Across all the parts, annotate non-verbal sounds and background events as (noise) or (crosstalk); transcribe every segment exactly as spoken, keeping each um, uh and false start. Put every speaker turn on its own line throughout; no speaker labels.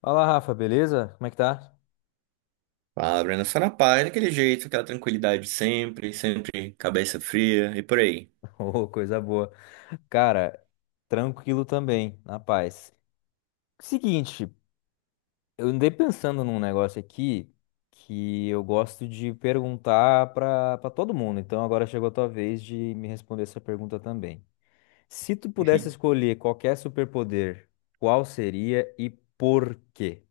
Fala, Rafa, beleza? Como é que tá?
A Brenda Sarapai, daquele jeito, aquela tranquilidade sempre, sempre cabeça fria e por aí.
(laughs) Ô, coisa boa. Cara, tranquilo também, na paz. Seguinte, eu andei pensando num negócio aqui que eu gosto de perguntar pra para todo mundo. Então agora chegou a tua vez de me responder essa pergunta também. Se tu pudesse
(laughs)
escolher qualquer superpoder, qual seria e por quê?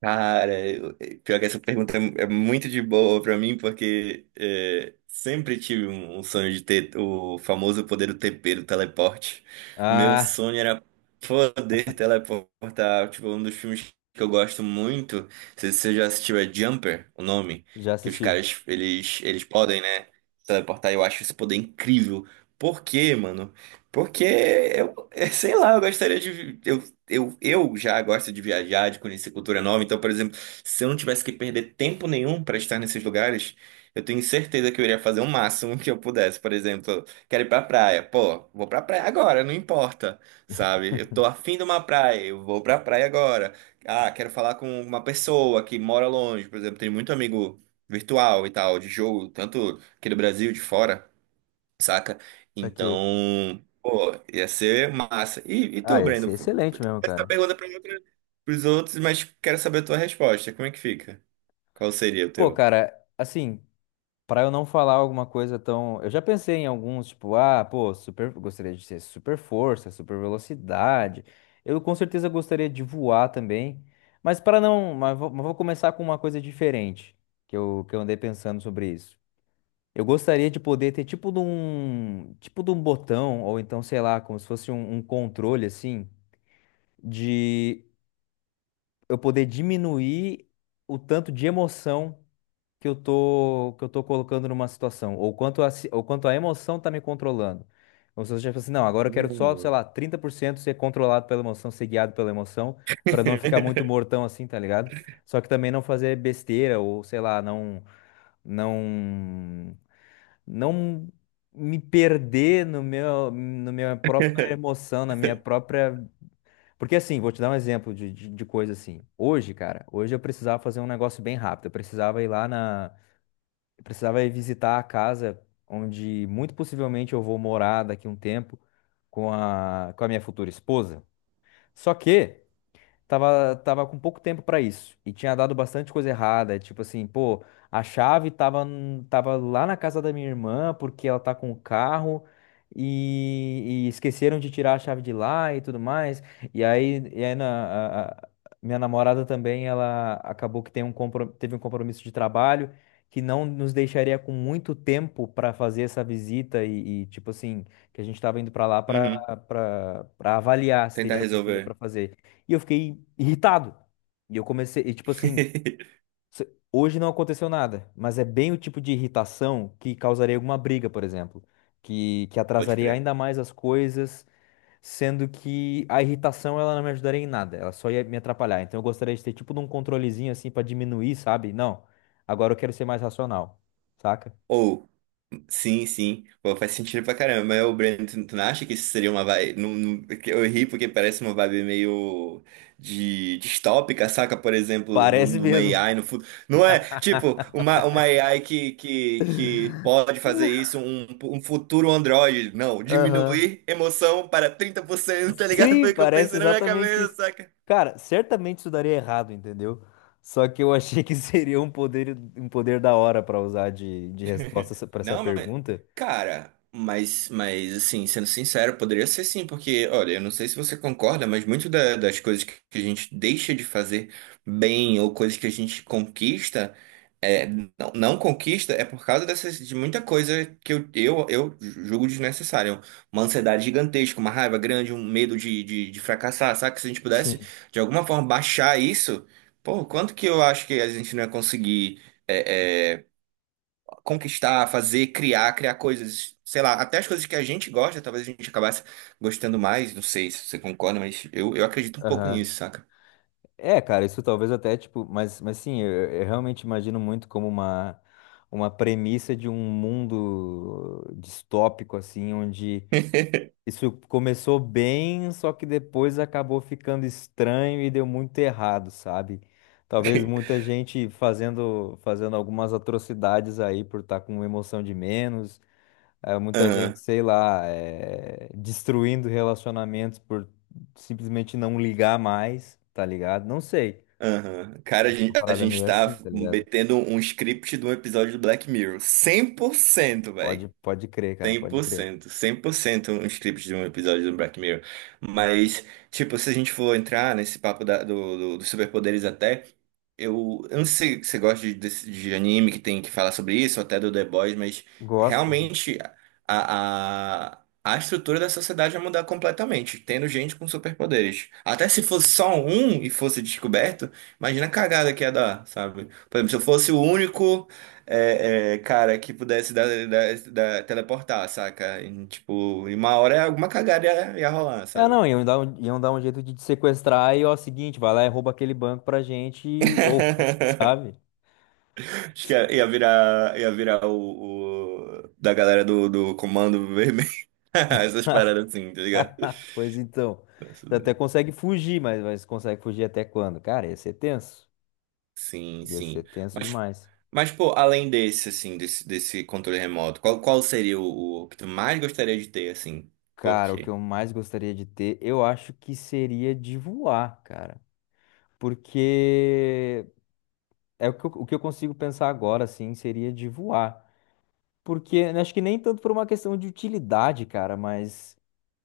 Cara, eu- é, pior que essa pergunta é é muito de boa pra mim, porque é, sempre tive um um sonho de ter o famoso poder do T P, do teleporte. Meu
Ah,
sonho era poder teleportar. Tipo, um dos filmes que eu gosto muito, não sei se você já assistiu, é Jumper, o nome,
já
que os
assisti.
caras, eles, eles podem, né, teleportar. Eu acho esse poder incrível. Por quê, mano? Porque eu, (laughs) sei lá, eu gostaria de eu, eu já gosto de viajar, de conhecer cultura nova. Então, por exemplo, se eu não tivesse que perder tempo nenhum para estar nesses lugares, eu tenho certeza que eu iria fazer o máximo que eu pudesse. Por exemplo, quero ir pra praia. Pô, vou pra praia agora, não importa, sabe? Eu tô afim de uma praia, eu vou pra praia agora. Ah, quero falar com uma pessoa que mora longe. Por exemplo, tenho muito amigo virtual e tal, de jogo, tanto aqui do Brasil, de fora, saca?
Saquei.
Então, pô, ia ser massa. E, e
Ah,
tu,
ia
Breno?
ser excelente mesmo,
Essa
cara.
pergunta pra mim, pra, pros outros, mas quero saber a tua resposta. Como é que fica? Qual seria o
Pô,
teu?
cara, assim. Pra eu não falar alguma coisa tão. Eu já pensei em alguns, tipo, ah, pô, super. Gostaria de ser super força, super velocidade. Eu com certeza gostaria de voar também. Mas para não. Mas vou, mas vou começar com uma coisa diferente que eu, que eu andei pensando sobre isso. Eu gostaria de poder ter tipo de um. Tipo de um botão, ou então, sei lá, como se fosse um, um controle assim, de eu poder diminuir o tanto de emoção que eu tô que eu tô colocando numa situação, ou quanto a, ci- ou quanto a emoção tá me controlando. Ou se eu já falo assim, não, agora eu quero só, sei
Hum.
lá, trinta por cento ser controlado pela emoção, ser guiado pela emoção, pra não ficar muito
(laughs)
mortão assim, tá ligado? Só que também não fazer besteira ou sei lá, não não não me perder no meu no minha própria emoção, na minha própria, porque assim, vou te dar um exemplo de, de, de coisa assim. Hoje, cara, hoje eu precisava fazer um negócio bem rápido. Eu precisava ir lá na, eu precisava ir visitar a casa onde muito possivelmente eu vou morar daqui a um tempo com a, com a minha futura esposa. Só que tava, tava com pouco tempo pra isso. E tinha dado bastante coisa errada. Tipo assim, pô, a chave tava, n- tava lá na casa da minha irmã, porque ela tá com o carro. E, e esqueceram de tirar a chave de lá e tudo mais. E aí, e aí na, a- a- minha namorada também, ela acabou que tem um compro- teve um compromisso de trabalho que não nos deixaria com muito tempo para fazer essa visita e, e, tipo assim, que a gente tava indo para lá para
Uhum,
para avaliar se
tentar
teria alguma coisa para
resolver.
fazer. E eu fiquei irritado. E eu comecei, e tipo assim,
(laughs)
se- hoje não aconteceu nada, mas é bem o tipo de irritação que causaria alguma briga, por exemplo, que, que
Pode
atrasaria
crer.
ainda mais as coisas, sendo que a irritação ela não me ajudaria em nada, ela só ia me atrapalhar. Então eu gostaria de ter tipo de um controlezinho assim pra diminuir, sabe? Não, agora eu quero ser mais racional, saca?
Ou. Sim, sim. Pô, faz sentido pra caramba. Mas o Breno, tu tu não acha que isso seria uma vibe. Não, não- que eu ri porque parece uma vibe meio de distópica, saca? Por exemplo, de um-
Parece
de uma
mesmo.
A I no futuro. Não é, tipo, uma, uma A I que, que, que pode fazer
(laughs)
isso, um, um futuro Android. Não,
Aham.
diminuir emoção para trinta por cento, tá ligado?
Sim,
Foi o que eu
parece
pensei na minha
exatamente isso.
cabeça.
Cara, certamente isso daria errado, entendeu? Só que eu achei que (laughs) seria um poder, um poder da hora pra usar de, de
(laughs)
resposta pra essa
Não, mas.
pergunta.
Cara, mas, mas assim, sendo sincero, poderia ser sim, porque, olha, eu não sei se você concorda, mas muito da- das coisas que a gente deixa de fazer bem ou coisas que a gente conquista, é, não, não conquista, é por causa dessas, de muita coisa que eu, eu, eu julgo desnecessária. Uma ansiedade gigantesca, uma raiva grande, um medo de, de, de fracassar, sabe? Se a gente pudesse,
Sim.
de alguma forma, baixar isso, pô, quanto que eu acho que a gente não ia conseguir é, é, conquistar, fazer, criar, criar coisas, sei lá, até as coisas que a gente gosta, talvez a gente acabasse gostando mais, não sei se você concorda, mas eu, eu acredito um pouco
Aham.
nisso, saca?
É, cara, isso talvez até, tipo, mas, mas sim, eu, eu realmente imagino muito como uma, uma premissa de um mundo distópico, assim, onde isso começou bem, só que depois acabou ficando estranho e deu muito errado, sabe? Talvez muita
(laughs)
gente fazendo, fazendo algumas atrocidades aí por estar com emoção de menos, eh, muita gente,
Aham,
sei lá, eh, destruindo relacionamentos por simplesmente não ligar mais, tá ligado? Não sei.
aham. Cara, a
Uma
gente, a
parada
gente
meio assim,
tá
tá ligado?
metendo um script de um episódio do Black Mirror. Cem por cento,
Pode,
velho.
pode crer, cara,
cem cem
pode
por
crer.
cento, cem por cento um script de um episódio do Black Mirror. Mas, tipo, se a gente for entrar nesse papo da- do, do- dos superpoderes até, eu, eu não sei se você gosta de, desse- de anime que tem que falar sobre isso, ou até do The Boys, mas
Gosto.
realmente a, a, a estrutura da sociedade vai mudar completamente, tendo gente com superpoderes. Até se fosse só um e fosse descoberto, imagina a cagada que ia dar, sabe? Por exemplo, se eu fosse o único. É, é, cara, que pudesse dar, dar- dar- teleportar, saca? E, tipo, em uma hora alguma cagada ia, ia rolar,
É,
sabe?
não, iam dar um, iam dar um jeito de te sequestrar e, ó, seguinte, vai lá e rouba aquele banco pra gente, e- ou, (laughs) sabe?
(laughs) Acho que ia, ia virar, ia virar o, o- da galera do, do Comando Vermelho. (laughs) Essas paradas assim, tá ligado?
(laughs) Pois então,
Nossa,
você até
Deus.
consegue fugir, mas, mas consegue fugir até quando? Cara, ia ser tenso.
Sim,
Ia ser
sim.
tenso
Mas,
demais.
mas pô, além desse, assim, desse, desse controle remoto, qual, qual seria o, o que tu mais gostaria de ter, assim? Por
Cara, o que
quê?
eu mais gostaria de ter, eu acho que seria de voar, cara. Porque é o que eu, o que eu consigo pensar agora, assim, seria de voar. Porque né, acho que nem tanto por uma questão de utilidade, cara, mas.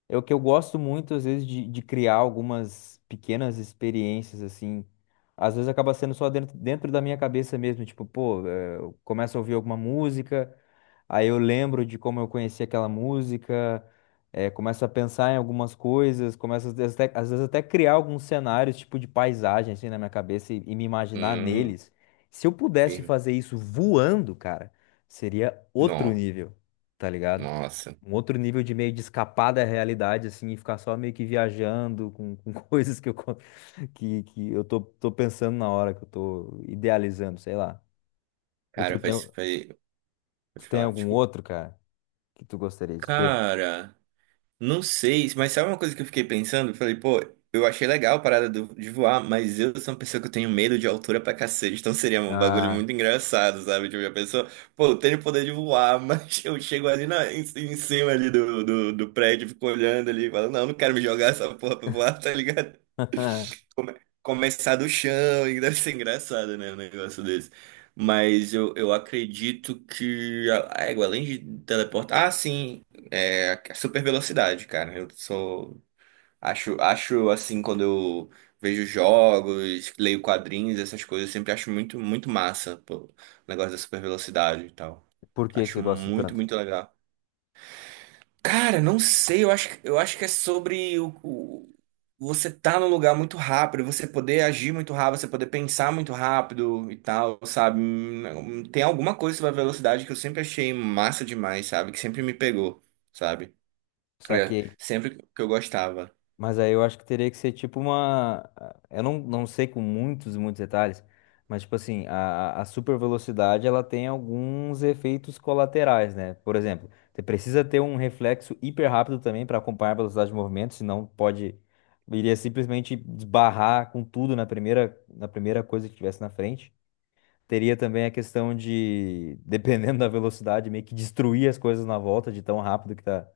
É o que eu gosto muito, às vezes, de, de criar algumas pequenas experiências, assim. Às vezes acaba sendo só dentro, dentro da minha cabeça mesmo. Tipo, pô, eh, eu começo a ouvir alguma música, aí eu lembro de como eu conheci aquela música, eh, começo a pensar em algumas coisas, começo às vezes, até, às vezes até criar alguns cenários, tipo de paisagem, assim, na minha cabeça e, e me imaginar
Hum,
neles. Se eu pudesse
firme.
fazer isso voando, cara, seria outro
Nó,
nível, tá ligado?
nossa.
Um outro nível de meio de escapar da realidade, assim, e ficar só meio que viajando com, com (laughs) coisas que eu, co- que, que eu tô, tô pensando na hora, que eu tô idealizando, sei lá. E tu
Cara,
tem,
faz, faz.
tu
Pode
tem
falar,
algum
desculpa.
outro, cara, que tu gostaria de ter?
Cara. Não sei, mas sabe uma coisa que eu fiquei pensando? Eu falei, pô, eu achei legal a parada do- de voar, mas eu sou uma pessoa que eu tenho medo de altura pra cacete, então seria um bagulho
Ah,
muito engraçado, sabe? Tipo, a pessoa, pô, eu tenho o poder de voar, mas (laughs) eu chego ali na, em, em cima ali do, do, do prédio, fico olhando ali, falo, não, não quero me jogar essa porra pra voar, (laughs) tá ligado?
(laughs)
Come- Começar do chão, e deve ser engraçado, né, um negócio desse. Mas eu, eu acredito que a a égua, além de teleportar. Ah, sim. É, super velocidade, cara. Eu sou. Acho, acho assim, quando eu vejo jogos, leio quadrinhos, essas coisas, eu sempre acho muito, muito massa, pô, o negócio da super velocidade e tal.
por que que
Acho
você gosta
muito,
tanto?
muito legal. Cara, não sei, eu acho, eu acho que é sobre o, o- você tá num lugar muito rápido, você poder agir muito rápido, você poder pensar muito rápido e tal, sabe? Hum, Tem alguma coisa sobre a velocidade que eu sempre achei massa demais, sabe? Que sempre me pegou, sabe? É,
Saquei.
sempre que eu gostava.
Mas aí eu acho que teria que ser tipo uma. Eu não, não sei com muitos, muitos detalhes, mas tipo assim, a, a super velocidade ela tem alguns efeitos colaterais, né? Por exemplo, você precisa ter um reflexo hiper rápido também para acompanhar a velocidade de movimento, senão pode. Iria simplesmente esbarrar com tudo na primeira, na primeira coisa que tivesse na frente. Teria também a questão de, (laughs) dependendo da velocidade, meio que destruir as coisas na volta de tão rápido que tá,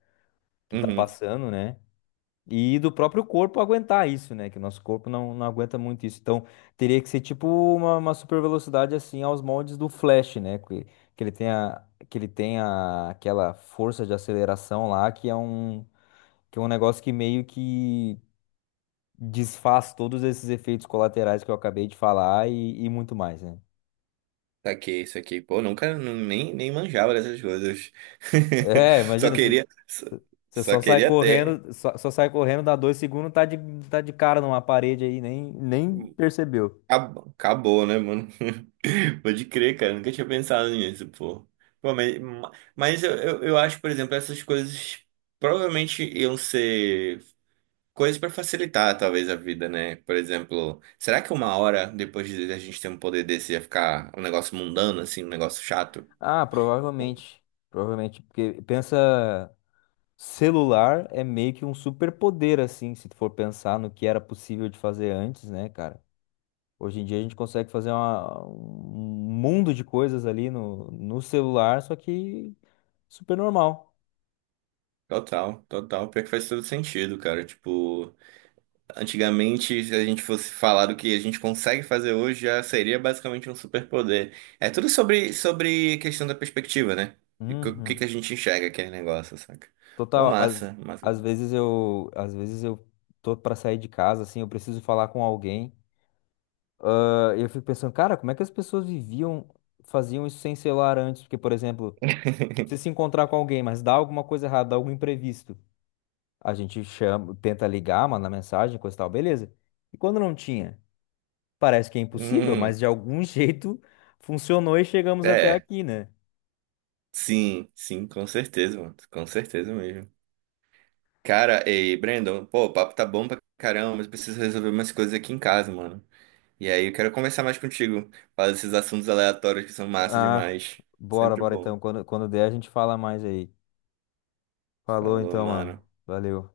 que tá
Uhum.
passando, né? E do próprio corpo aguentar isso, né? Que o nosso corpo não, não aguenta muito isso. Então, teria que ser tipo uma, uma, super velocidade assim aos moldes do Flash, né? Que, que ele tenha, que ele tenha aquela força de aceleração lá, que é um, que é um negócio que meio que desfaz todos esses efeitos colaterais que eu acabei de falar e, e muito mais, né?
Saquei isso aqui. Pô, nunca nu- nem, nem manjava dessas coisas.
É,
(laughs) Só
imagina, você
queria. Só,
você
só
só sai
queria ter.
correndo, só, só sai correndo, dá dois segundos, tá de, tá de cara numa parede aí, nem, nem percebeu.
Acab- Acabou, né, mano? (laughs) Pode crer, cara. Nunca tinha pensado nisso, pô. Pô, mas ma- mas eu, eu, eu acho, por exemplo, essas coisas provavelmente iam ser coisas pra facilitar, talvez, a vida, né? Por exemplo, será que uma hora depois de a gente ter um poder desse ia ficar um negócio mundano, assim, um negócio chato?
Ah, provavelmente. Provavelmente. Porque pensa, celular é meio que um superpoder, assim, se tu for pensar no que era possível de fazer antes, né, cara? Hoje em dia a gente consegue fazer uma- um mundo de coisas ali no, no celular, só que super normal.
Total, total. Pior que faz todo sentido, cara. Tipo, antigamente, se a gente fosse falar do que a gente consegue fazer hoje, já seria basicamente um superpoder. É tudo sobre, sobre questão da perspectiva, né? E co- o que
Uhum.
que a gente enxerga aquele negócio, saca? Pô,
Total, às,
massa, massa.
às vezes eu, às vezes eu tô pra sair de casa, assim, eu preciso falar com alguém. Ah, eu fico pensando, cara, como é que as pessoas viviam, faziam isso sem celular antes? Porque, por exemplo, você
(laughs)
se encontrar com alguém, mas dá alguma coisa errada, dá algum imprevisto, a gente chama, tenta ligar, manda mensagem, coisa e tal, beleza. E quando não tinha, parece que é impossível,
Hum,
mas de algum (laughs) jeito funcionou e chegamos até
é,
aqui, né?
sim, sim, com certeza, mano. Com certeza mesmo. Cara, ei, Brandon, pô, o papo tá bom pra caramba, mas eu preciso resolver umas coisas aqui em casa, mano. E aí, eu quero conversar mais contigo. Falar desses assuntos aleatórios que são massa
Ah,
demais.
bora,
Sempre
bora
bom.
então. Quando, quando der, a gente fala mais aí. Falou
Falou,
então, mano.
mano.
Valeu.